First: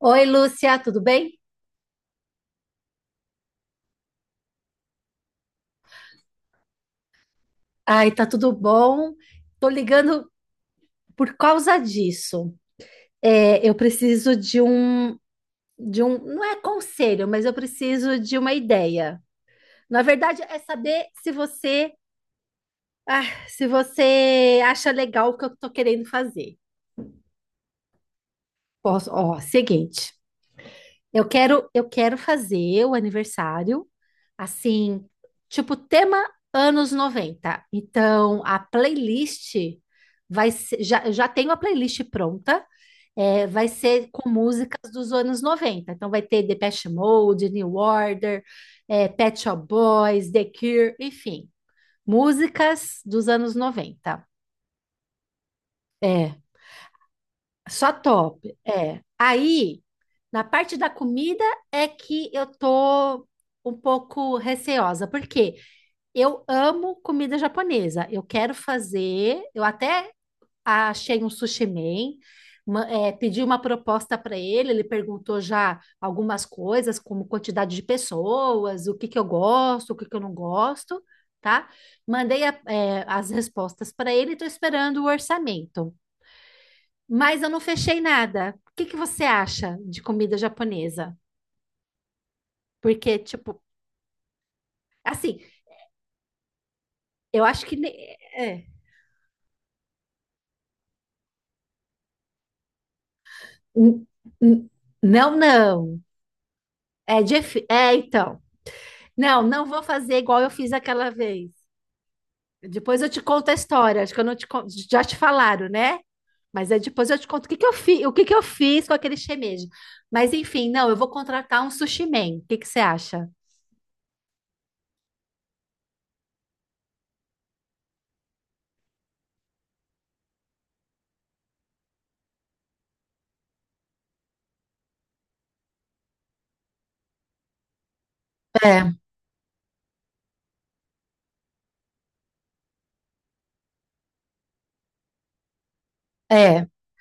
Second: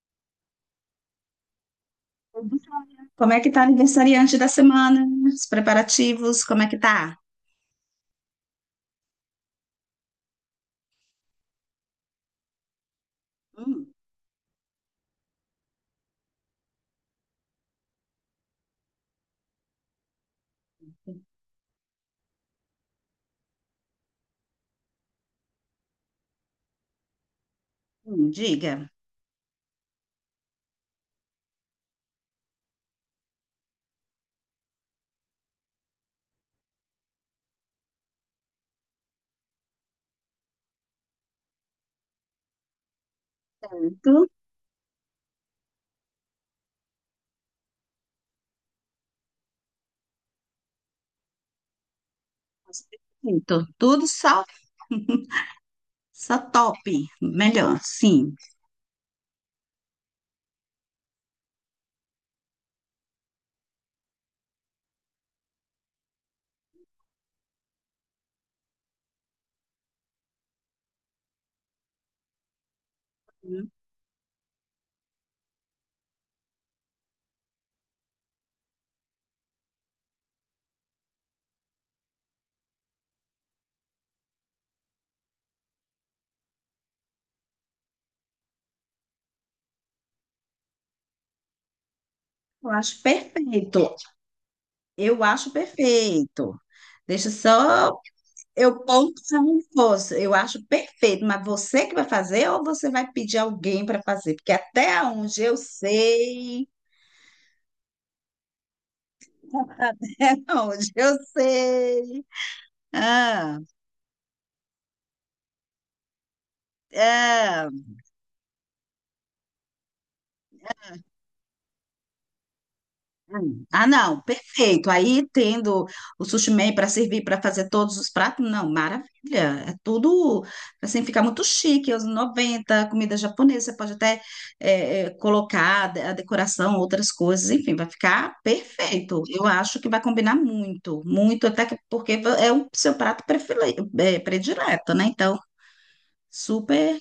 Oi, Lúcia, tudo bem? Como é que tá a aniversariante da semana? Os preparativos, como é que tá? Ai, tá tudo bom. Tô ligando por causa disso. É, eu Hum, preciso de um, não é conselho, mas eu preciso de uma ideia. Na verdade, é saber se você, ah, se você acha legal o que eu tô querendo fazer. Diga. Posso, ó, seguinte. Eu quero fazer o aniversário assim, tipo tema anos 90. Então, a playlist eu já tenho a playlist pronta, vai ser Certo. com músicas dos anos 90. Então, vai ter Depeche Mode, New Order, Pet Shop Boys, The Cure, enfim, músicas dos anos Perfeito. Tudo 90. só É, top. Melhor, só sim. top. É. Aí. Na parte da comida é que eu tô um pouco receosa, porque eu amo comida japonesa. Eu quero fazer, eu até achei um sushi man, pedi uma Hum, proposta para ele, ele perguntou já algumas coisas, como quantidade de pessoas, o que que eu gosto, o que que eu não gosto, tá? Mandei as respostas para ele, e estou esperando o orçamento. Mas eu não fechei nada. O que que você acha de comida japonesa? Eu acho Porque, tipo, perfeito. Eu assim, acho perfeito. Deixa eu acho que. Só É. eu pontuar um fosse. Eu acho perfeito, mas você que vai fazer ou você vai pedir alguém para N- fazer? Porque n- até Não, onde eu não. sei, É, então. Não, não vou fazer até igual eu fiz onde aquela eu vez. sei. Depois eu te conto a Ah, história. Acho que eu não te con- já te falaram, né? Mas depois eu te conto ah. O que que eu fiz com aquele shimeji. Mas enfim, não, eu vou contratar um sushi man. O que que você acha? Hum. Ah, não, perfeito. Aí tendo o sushi man para servir para fazer todos os pratos, não, maravilha. É tudo assim, fica muito chique. Os 90 comida japonesa, você pode até colocar a decoração, outras coisas, enfim, vai ficar É, perfeito. Eu acho que vai combinar muito, muito, porque é o seu prato predileto, né? Então, é. super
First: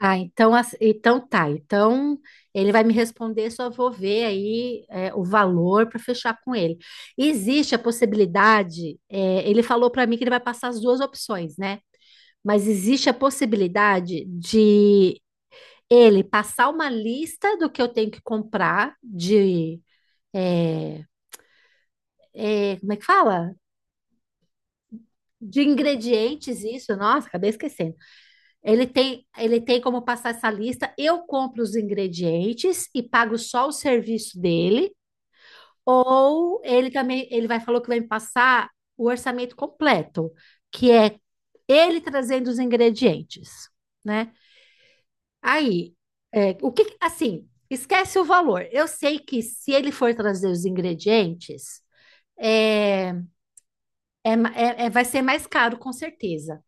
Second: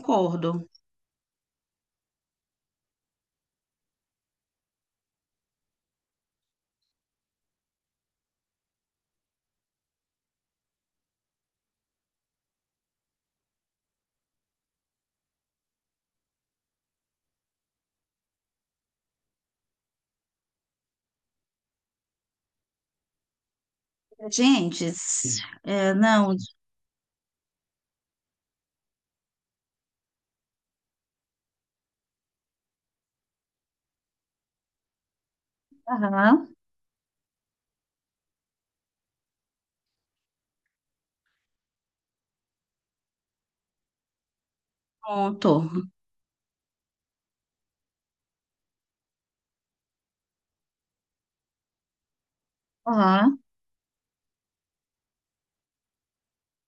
Ah, então, então tá. Então ele vai me responder, só vou ver aí o valor para fechar com ele. Existe a possibilidade, ele falou para mim que ele vai passar as duas opções, né? Mas existe a possibilidade de ele passar uma lista do que eu tenho que comprar de, é, como é que fala? Gente, De não, ingredientes, isso, nossa, acabei esquecendo. Ele tem como passar essa lista. Eu compro os ingredientes e pago só o serviço dele, aham, ou ele também, ele vai falou que vai me passar o orçamento completo, que é ele trazendo os ingredientes, né? pronto. Aí, o que, assim, esquece o valor. Eu sei que se ele for trazer os ingredientes, é, Aham. Vai ser mais caro, com certeza.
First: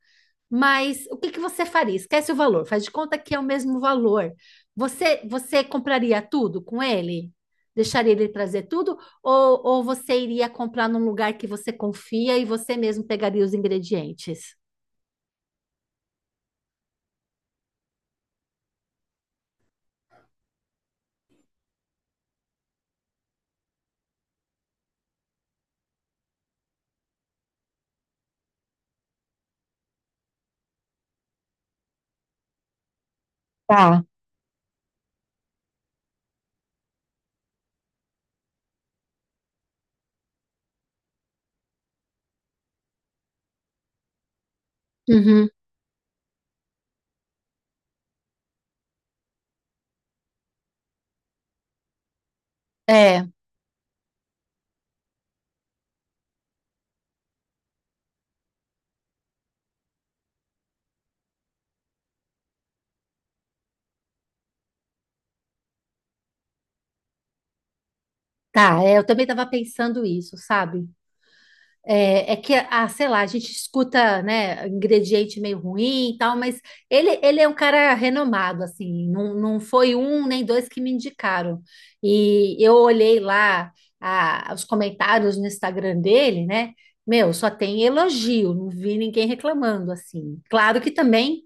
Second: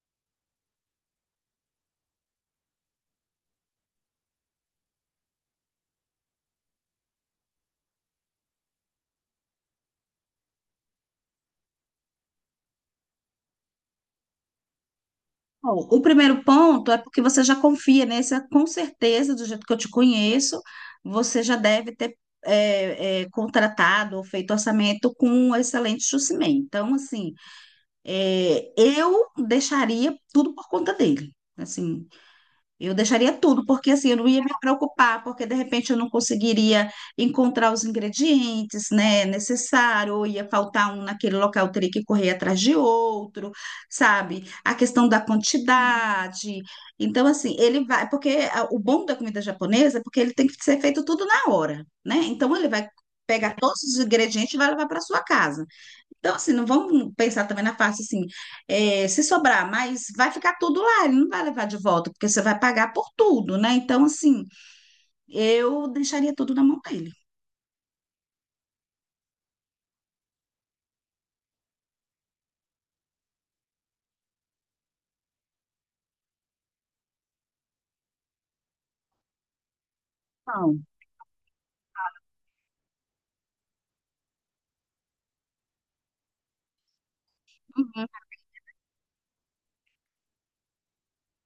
Mas o que que você faria? Esquece o valor, faz de conta que é o mesmo valor. Você compraria tudo com ele? Deixaria ele trazer tudo? Ou você iria comprar num lugar que você confia e você mesmo pegaria os ingredientes? Bom, o primeiro ponto é porque você já confia, né? Você, com certeza, do jeito que eu te conheço, você já deve ter contratado ou feito orçamento com um excelente Jucimei. Então, assim, eu deixaria tudo por conta dele. Assim, eu deixaria tudo, porque Tá. assim, eu não ia me preocupar, porque de repente eu não conseguiria encontrar os ingredientes, né, necessário, ou ia faltar um naquele local, eu teria que correr atrás de outro, sabe? A questão da Uhum. quantidade. Então, assim, ele vai, porque o bom da comida japonesa é porque ele tem que ser feito tudo na hora, né? Então, ele vai É. pegar todos os ingredientes e vai levar para sua casa. Então, assim, não vamos pensar também na parte assim, se sobrar, mas vai ficar tudo lá, ele não vai levar de volta, porque você vai pagar por tudo, né? Então, assim, eu deixaria tudo na mão dele. Tá, eu também estava pensando isso, sabe? É que, sei lá, a gente escuta, né, ingrediente meio ruim e tal, mas ele é um cara renomado, assim, não, não foi um nem dois que Não. me indicaram. E eu olhei lá os comentários no Instagram dele, né, meu, só tem elogio, não vi ninguém reclamando, assim. Claro que também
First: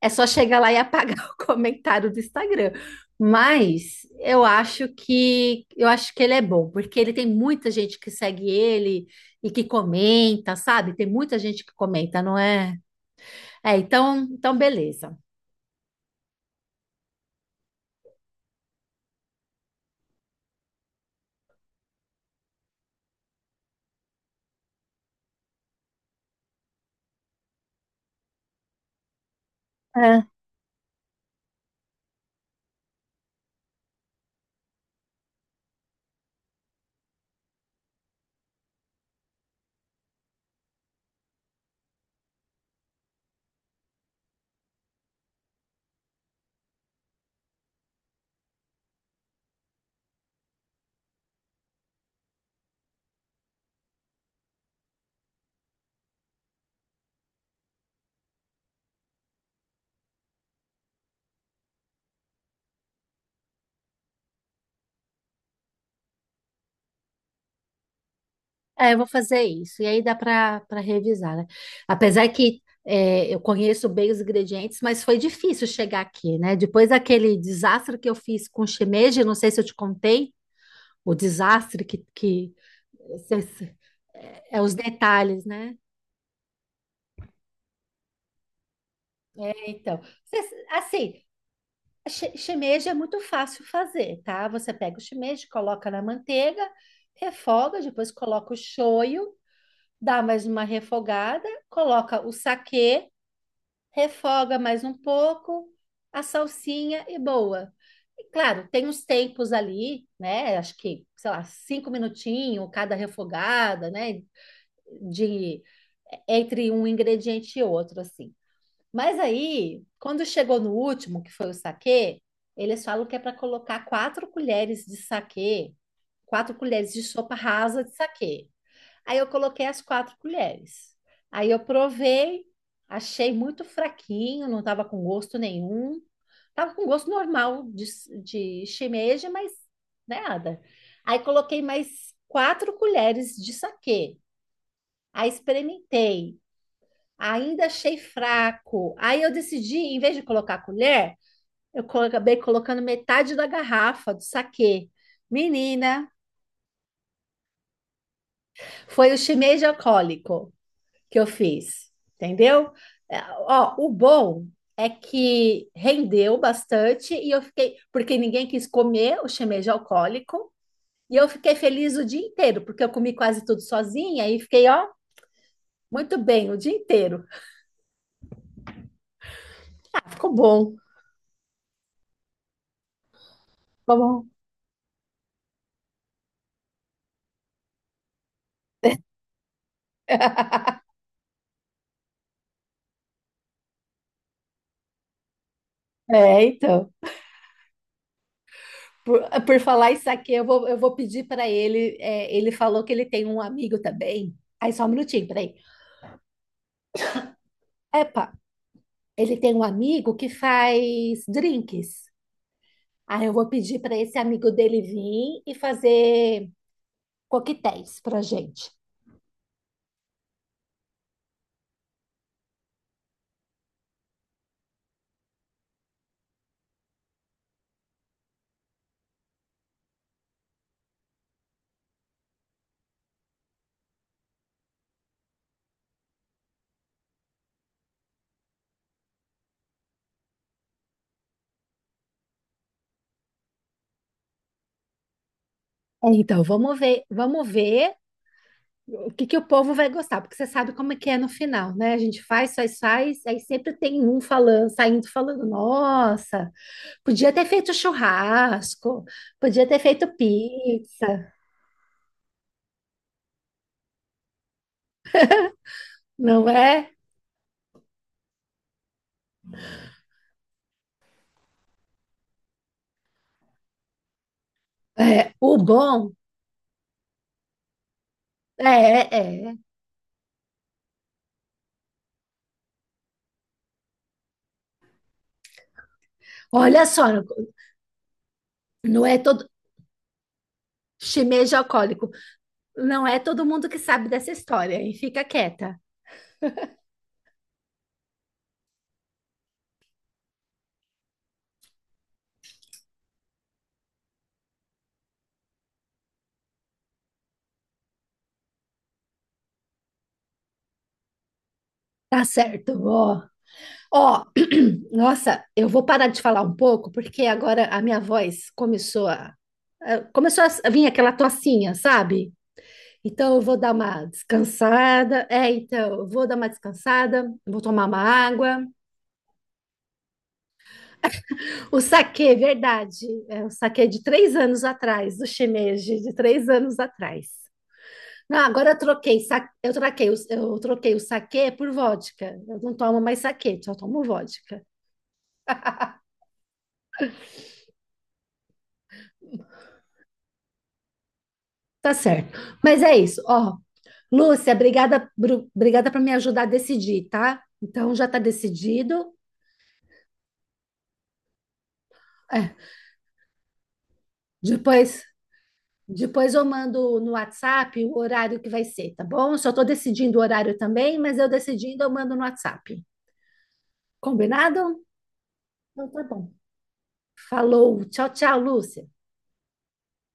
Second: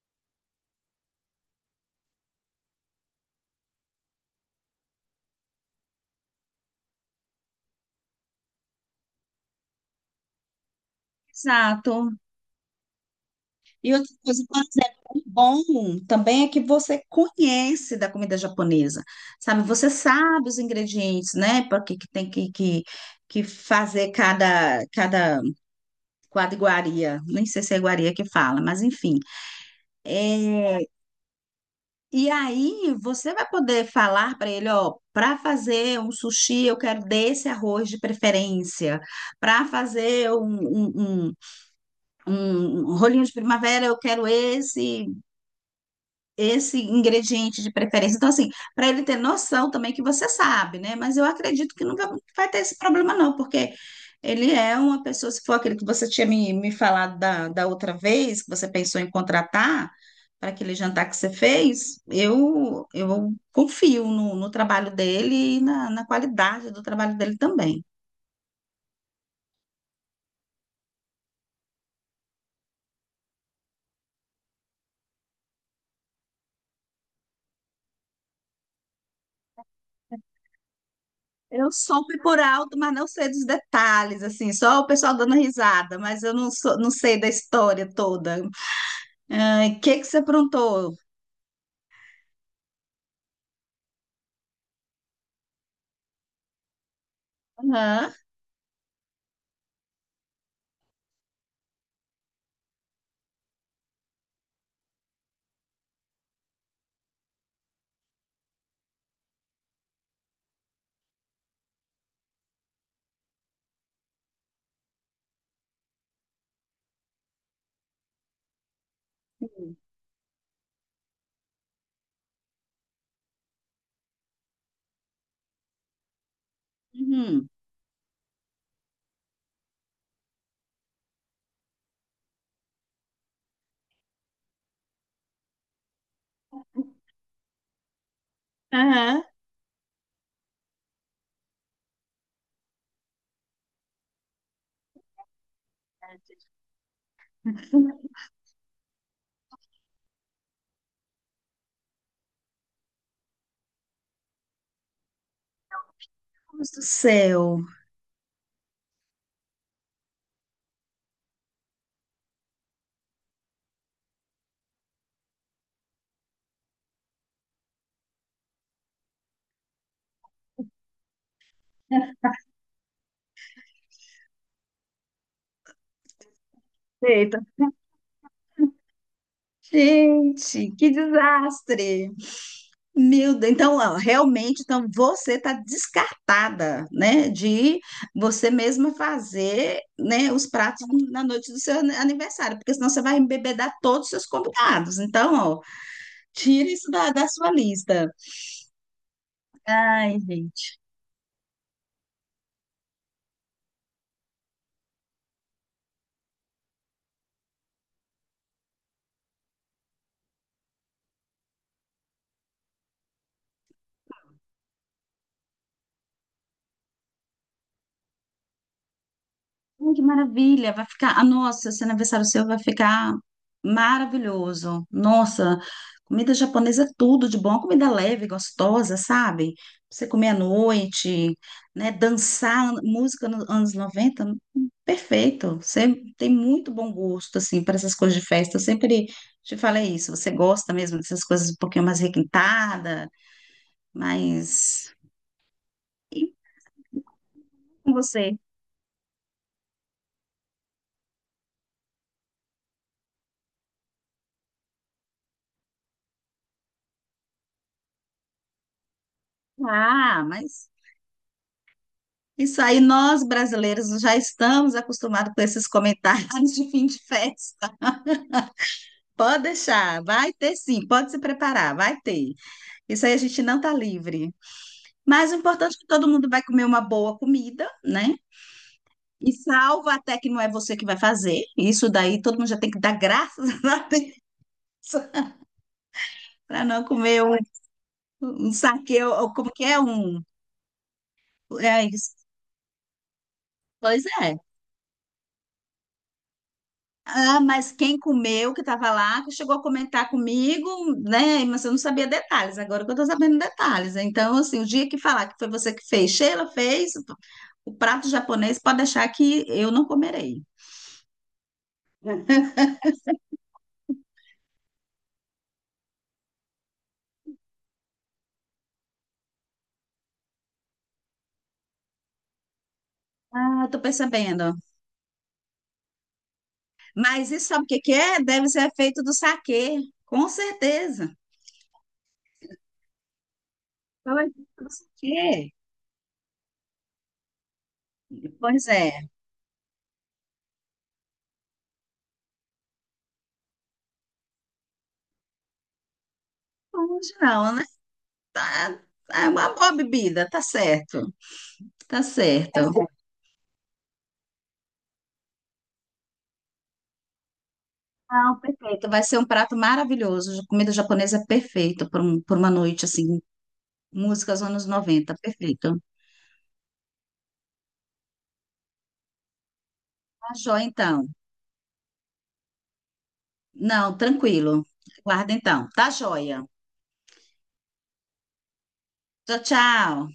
é só chegar lá e apagar o comentário do Instagram, mas eu acho que ele é bom, porque ele tem muita gente que segue ele, e que comenta, sabe? Tem muita gente que Exato. comenta, não é? É, E outra então, coisa, então por exemplo, beleza. o bom um também é que você conhece da comida japonesa, sabe? Você sabe os ingredientes, né? Porque que tem que, que fazer cada, quadriguaria. Nem sei se é iguaria que fala, mas enfim. É, E aí você vai poder falar para ele, ó, para fazer um sushi eu quero desse arroz de preferência, para fazer um, um, um, um rolinho de primavera eu quero esse, ingrediente de preferência. Então, assim, para ele ter noção também que você sabe, né? Mas eu acredito que nunca vai ter esse problema, não, porque ele é uma pessoa, se for aquele que você tinha me, falado da outra vez, que você pensou em contratar para aquele jantar que você fez, eu, confio no trabalho dele e na qualidade do trabalho dele também. é, eu vou fazer isso. E aí dá para revisar, né? Apesar que eu conheço bem os ingredientes, mas foi difícil chegar aqui, né? Depois daquele desastre que eu fiz com shimeji, não sei se eu te contei, o Eu desastre soube por que alto, mas não sei se- dos se- detalhes, assim, é, é os só o pessoal dando detalhes, né? risada, mas eu não sou, não sei da história toda. Ai, o que Então, que você aprontou? assim, Shimeji é muito fácil fazer, tá? Você pega o shimeji, coloca na manteiga, refoga, depois Aham, coloca o shoyu, dá mais uma refogada, coloca o saquê, refoga mais um pouco, a salsinha e boa. E claro, tem os tempos ali, né? Acho que, sei lá, 5 minutinhos cada refogada, né? De entre um ingrediente e outro, assim. Mas aí, quando chegou no último, que foi o saquê, eles falam que é para colocar 4 colheres de saquê, 4 colheres de sopa uhum, rasa de saquê. Aí eu coloquei as 4 colheres. Aí eu provei, achei muito fraquinho, não estava com gosto nenhum. Estava com gosto normal de, aham. shimeji, mas nada. Aí coloquei mais 4 colheres de saquê. Aí experimentei ainda achei fraco. Aí eu decidi, em vez de colocar a colher, acabei colocando metade da garrafa do saquê. Menina, Deus do céu. foi o shimeji alcoólico que eu fiz, entendeu? É, Ó, o bom é que rendeu bastante e eu fiquei, porque ninguém quis comer o shimeji alcoólico, e eu fiquei feliz o dia inteiro, porque eu comi quase tudo sozinha e fiquei, ó, muito bem o dia inteiro. Eita. Ah, ficou Gente, bom, que desastre. Meu Deus, então, ó, ficou bom. realmente, então você está descartada, né, de você mesma fazer, né, os pratos na noite do seu aniversário, porque senão você vai embebedar todos os seus convidados. Então, ó, É, tira isso então. da sua lista. Por, por falar isso Ai, aqui eu vou, eu gente. vou pedir para ele. Ele falou que ele tem um amigo também. Aí, só um minutinho, peraí. Epa, ele tem um amigo que faz drinks. Aí, eu vou pedir para esse amigo dele vir e fazer coquetéis para gente. Ai, que maravilha! Vai ficar. Ah, nossa, esse aniversário seu vai ficar maravilhoso. Nossa, comida japonesa é tudo de bom, comida leve, gostosa, sabe? Pra você comer à noite, né? Dançar música nos anos 90, perfeito. Você tem muito bom gosto, assim, para essas coisas de festa. Eu sempre te falei isso. Você gosta mesmo dessas coisas um pouquinho mais requintada, mas Então, vamos ver, vamos com ver você. o que que o povo vai gostar, porque você sabe como é que é no final, né? A gente faz, faz, faz, aí sempre tem um falando, saindo falando, nossa, podia ter feito churrasco, podia ter feito Ah, mas pizza, isso aí, nós brasileiros já estamos acostumados com esses não comentários de fim é? de festa. Pode deixar, vai ter sim, pode se preparar, vai ter. Isso aí a gente não tá livre. Mas É, o o importante é que todo bom mundo vai comer uma boa comida, né? é, E é. salvo até que não é você que vai fazer. Isso daí todo mundo já tem que dar graças a Deus para não Olha só, comer um, saque, não ou é ou todo como que é um. shimeji É alcoólico, isso. não é todo mundo que Pois sabe dessa é. história, e fica quieta. Ah, mas quem comeu, que estava lá, que chegou a comentar comigo, né? Mas eu não sabia detalhes, agora que eu estou sabendo detalhes. Então, assim, o dia que falar que foi você que fez, Sheila fez, o prato japonês, pode deixar que eu não comerei. Tá certo, ó. Ó, nossa, eu vou parar de falar um pouco, porque agora a minha voz começou a vir aquela tocinha, sabe? Então eu vou Ah, dar tô uma percebendo. descansada. Então, eu vou dar uma descansada, Mas isso vou sabe o que tomar que uma é? Deve água. ser feito do saquê, com certeza. O saquê, verdade. É o saquê de Então, é 3 feito anos do atrás, do saquê. shimeji, de 3 anos atrás. Não, Pois agora eu é. troquei, sa- eu troquei, o- eu troquei o saquê por vodka. Eu não tomo mais saquê, só tomo vodka. Hoje não, né? Tá, é uma boa bebida, tá certo. Tá Tá certo. certo. Mas é isso, ó. Lúcia, obrigada, obrigada por me ajudar a decidir, tá? Então já está Não, perfeito. Vai decidido. ser um prato maravilhoso. Comida japonesa é perfeita por, por uma É, noite, assim. Músicas anos depois, noventa, perfeito. depois eu mando no WhatsApp o horário que vai ser, tá bom? Só estou decidindo o Tá horário joia, também, então. mas eu decidindo eu mando no WhatsApp. Não, tranquilo. Combinado? Guarda, então. Então Tá tá bom. joia. Falou. Tchau, tchau, Lúcia. Tchau, tchau.